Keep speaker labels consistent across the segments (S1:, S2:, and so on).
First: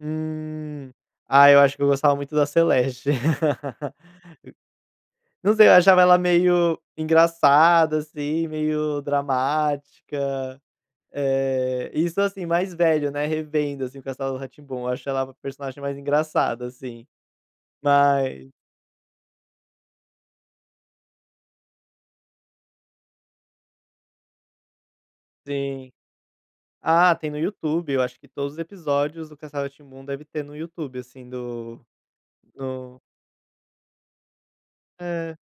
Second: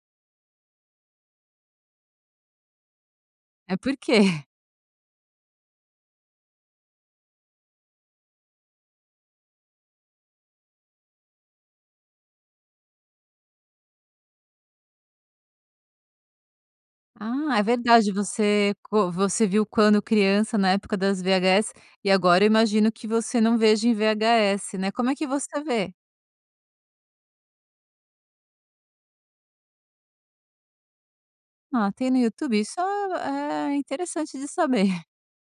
S1: Hum, ah, eu acho que eu gostava muito da Celeste,
S2: É, por
S1: e,
S2: quê?
S1: não sei, achava ela meio engraçada, assim, meio dramática, eh, isso, assim, mais velho, né, revendo, assim, o Castelo Rá-Tim-Bum, eu acho ela a personagem mais engraçada, assim,
S2: Ah, é verdade
S1: mas
S2: você co você viu quando criança, na época das VHS e agora eu imagino, que você não veja em VHS, né, como é que você
S1: Sim,
S2: vê?
S1: ah, tem no YouTube, eu acho que todos os episódios do castelo Rá-Tim-Bum, deve ter no YouTube, assim, do
S2: Ah, tem no YouTube, isso
S1: no
S2: é interessante de saber.
S1: É,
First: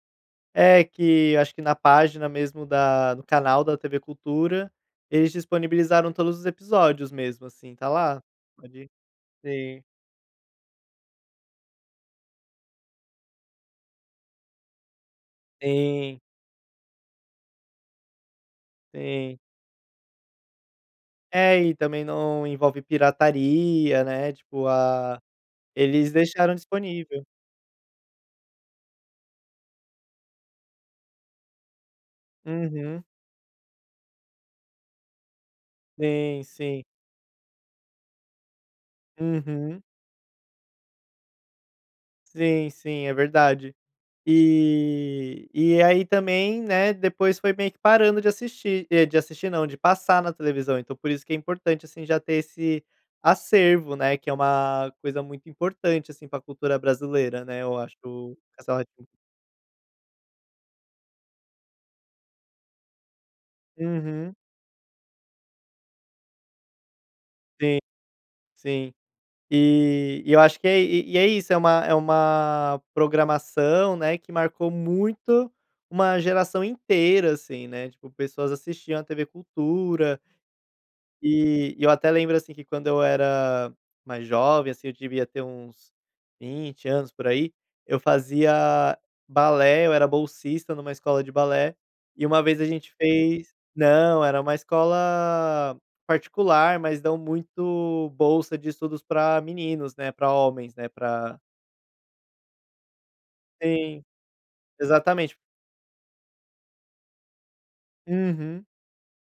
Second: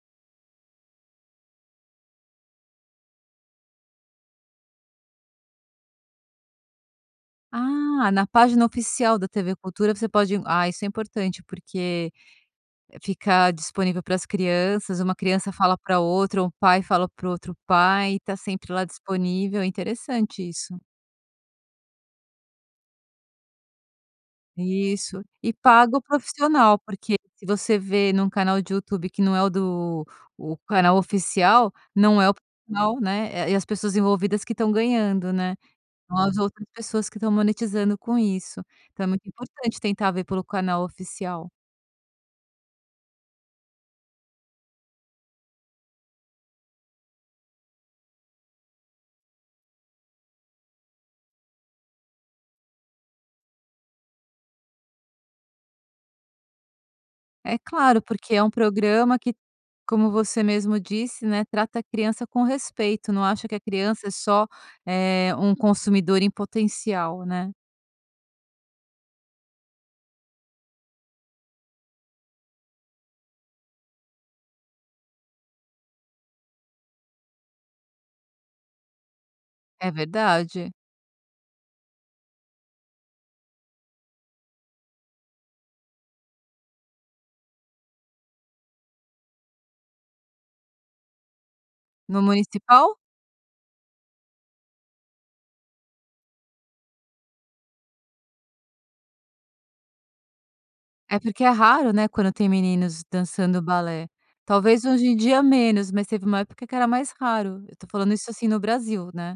S1: é que eu acho que na página mesmo da do canal da TV Cultura, eles disponibilizaram todos os episódios mesmo, assim, tá
S2: Ah,
S1: lá,
S2: na página
S1: pode,
S2: oficial da TV
S1: sim.
S2: Cultura você pode, ah, isso é importante, porque ficar disponível para as crianças, uma criança fala pra
S1: Sim.
S2: outra, um pai fala para o outro pai, e tá sempre lá
S1: Sim.
S2: disponível, é interessante isso.
S1: É, e também, não envolve pirataria, né, tipo, ah,
S2: Isso, e paga o
S1: eles deixaram
S2: profissional, porque
S1: disponível.
S2: se você vê num canal de YouTube, que não é o do o canal oficial, não é o canal,
S1: Uhum.
S2: né, é as pessoas envolvidas que estão ganhando, né. Não as
S1: Sim,
S2: outras
S1: sim.
S2: pessoas que estão monetizando com isso, então é muito importante
S1: Uhum.
S2: tentar ver pelo canal oficial.
S1: Sim, sim, é verdade, e e aí também, né, depois foi meio que parando de assistir de assistir não, de passar na televisão, então por isso que é importante, assim, já ter esse acervo, né, que é uma coisa muito importante, assim, pra cultura brasileira,
S2: É
S1: né, eu acho
S2: claro, porque
S1: o
S2: é um
S1: Castelo Rá-Tim-Bum.
S2: programa que como você mesmo disse, né, trata a criança com respeito, não acha que a criança é
S1: Uhum.
S2: só, eh, um consumidor em potencial, né.
S1: Sim, sim, e, eu acho que é e é isso, é uma, é uma programação, né, que marcou muito, uma geração inteira, assim, né, tipo pessoas assistiam à tv
S2: É
S1: cultura
S2: verdade.
S1: e eu até lembro, assim, que quando eu era mais jovem, assim, eu devia ter uns 20 anos por aí, eu fazia balé, eu era bolsista numa escola de balé,
S2: No
S1: e uma vez a gente
S2: municipal?
S1: fez não, era uma escola particular, mas dão muito bolsa de estudos pra meninos, né, pra homens, né,
S2: É
S1: pra
S2: porque é raro, né, quando tem meninos dançando
S1: Sim,
S2: balé, talvez hoje em
S1: exatamente.
S2: dia menos, mas teve uma época que era mais raro, eu tô falando isso, assim, no
S1: Uhum.
S2: Brasil, né.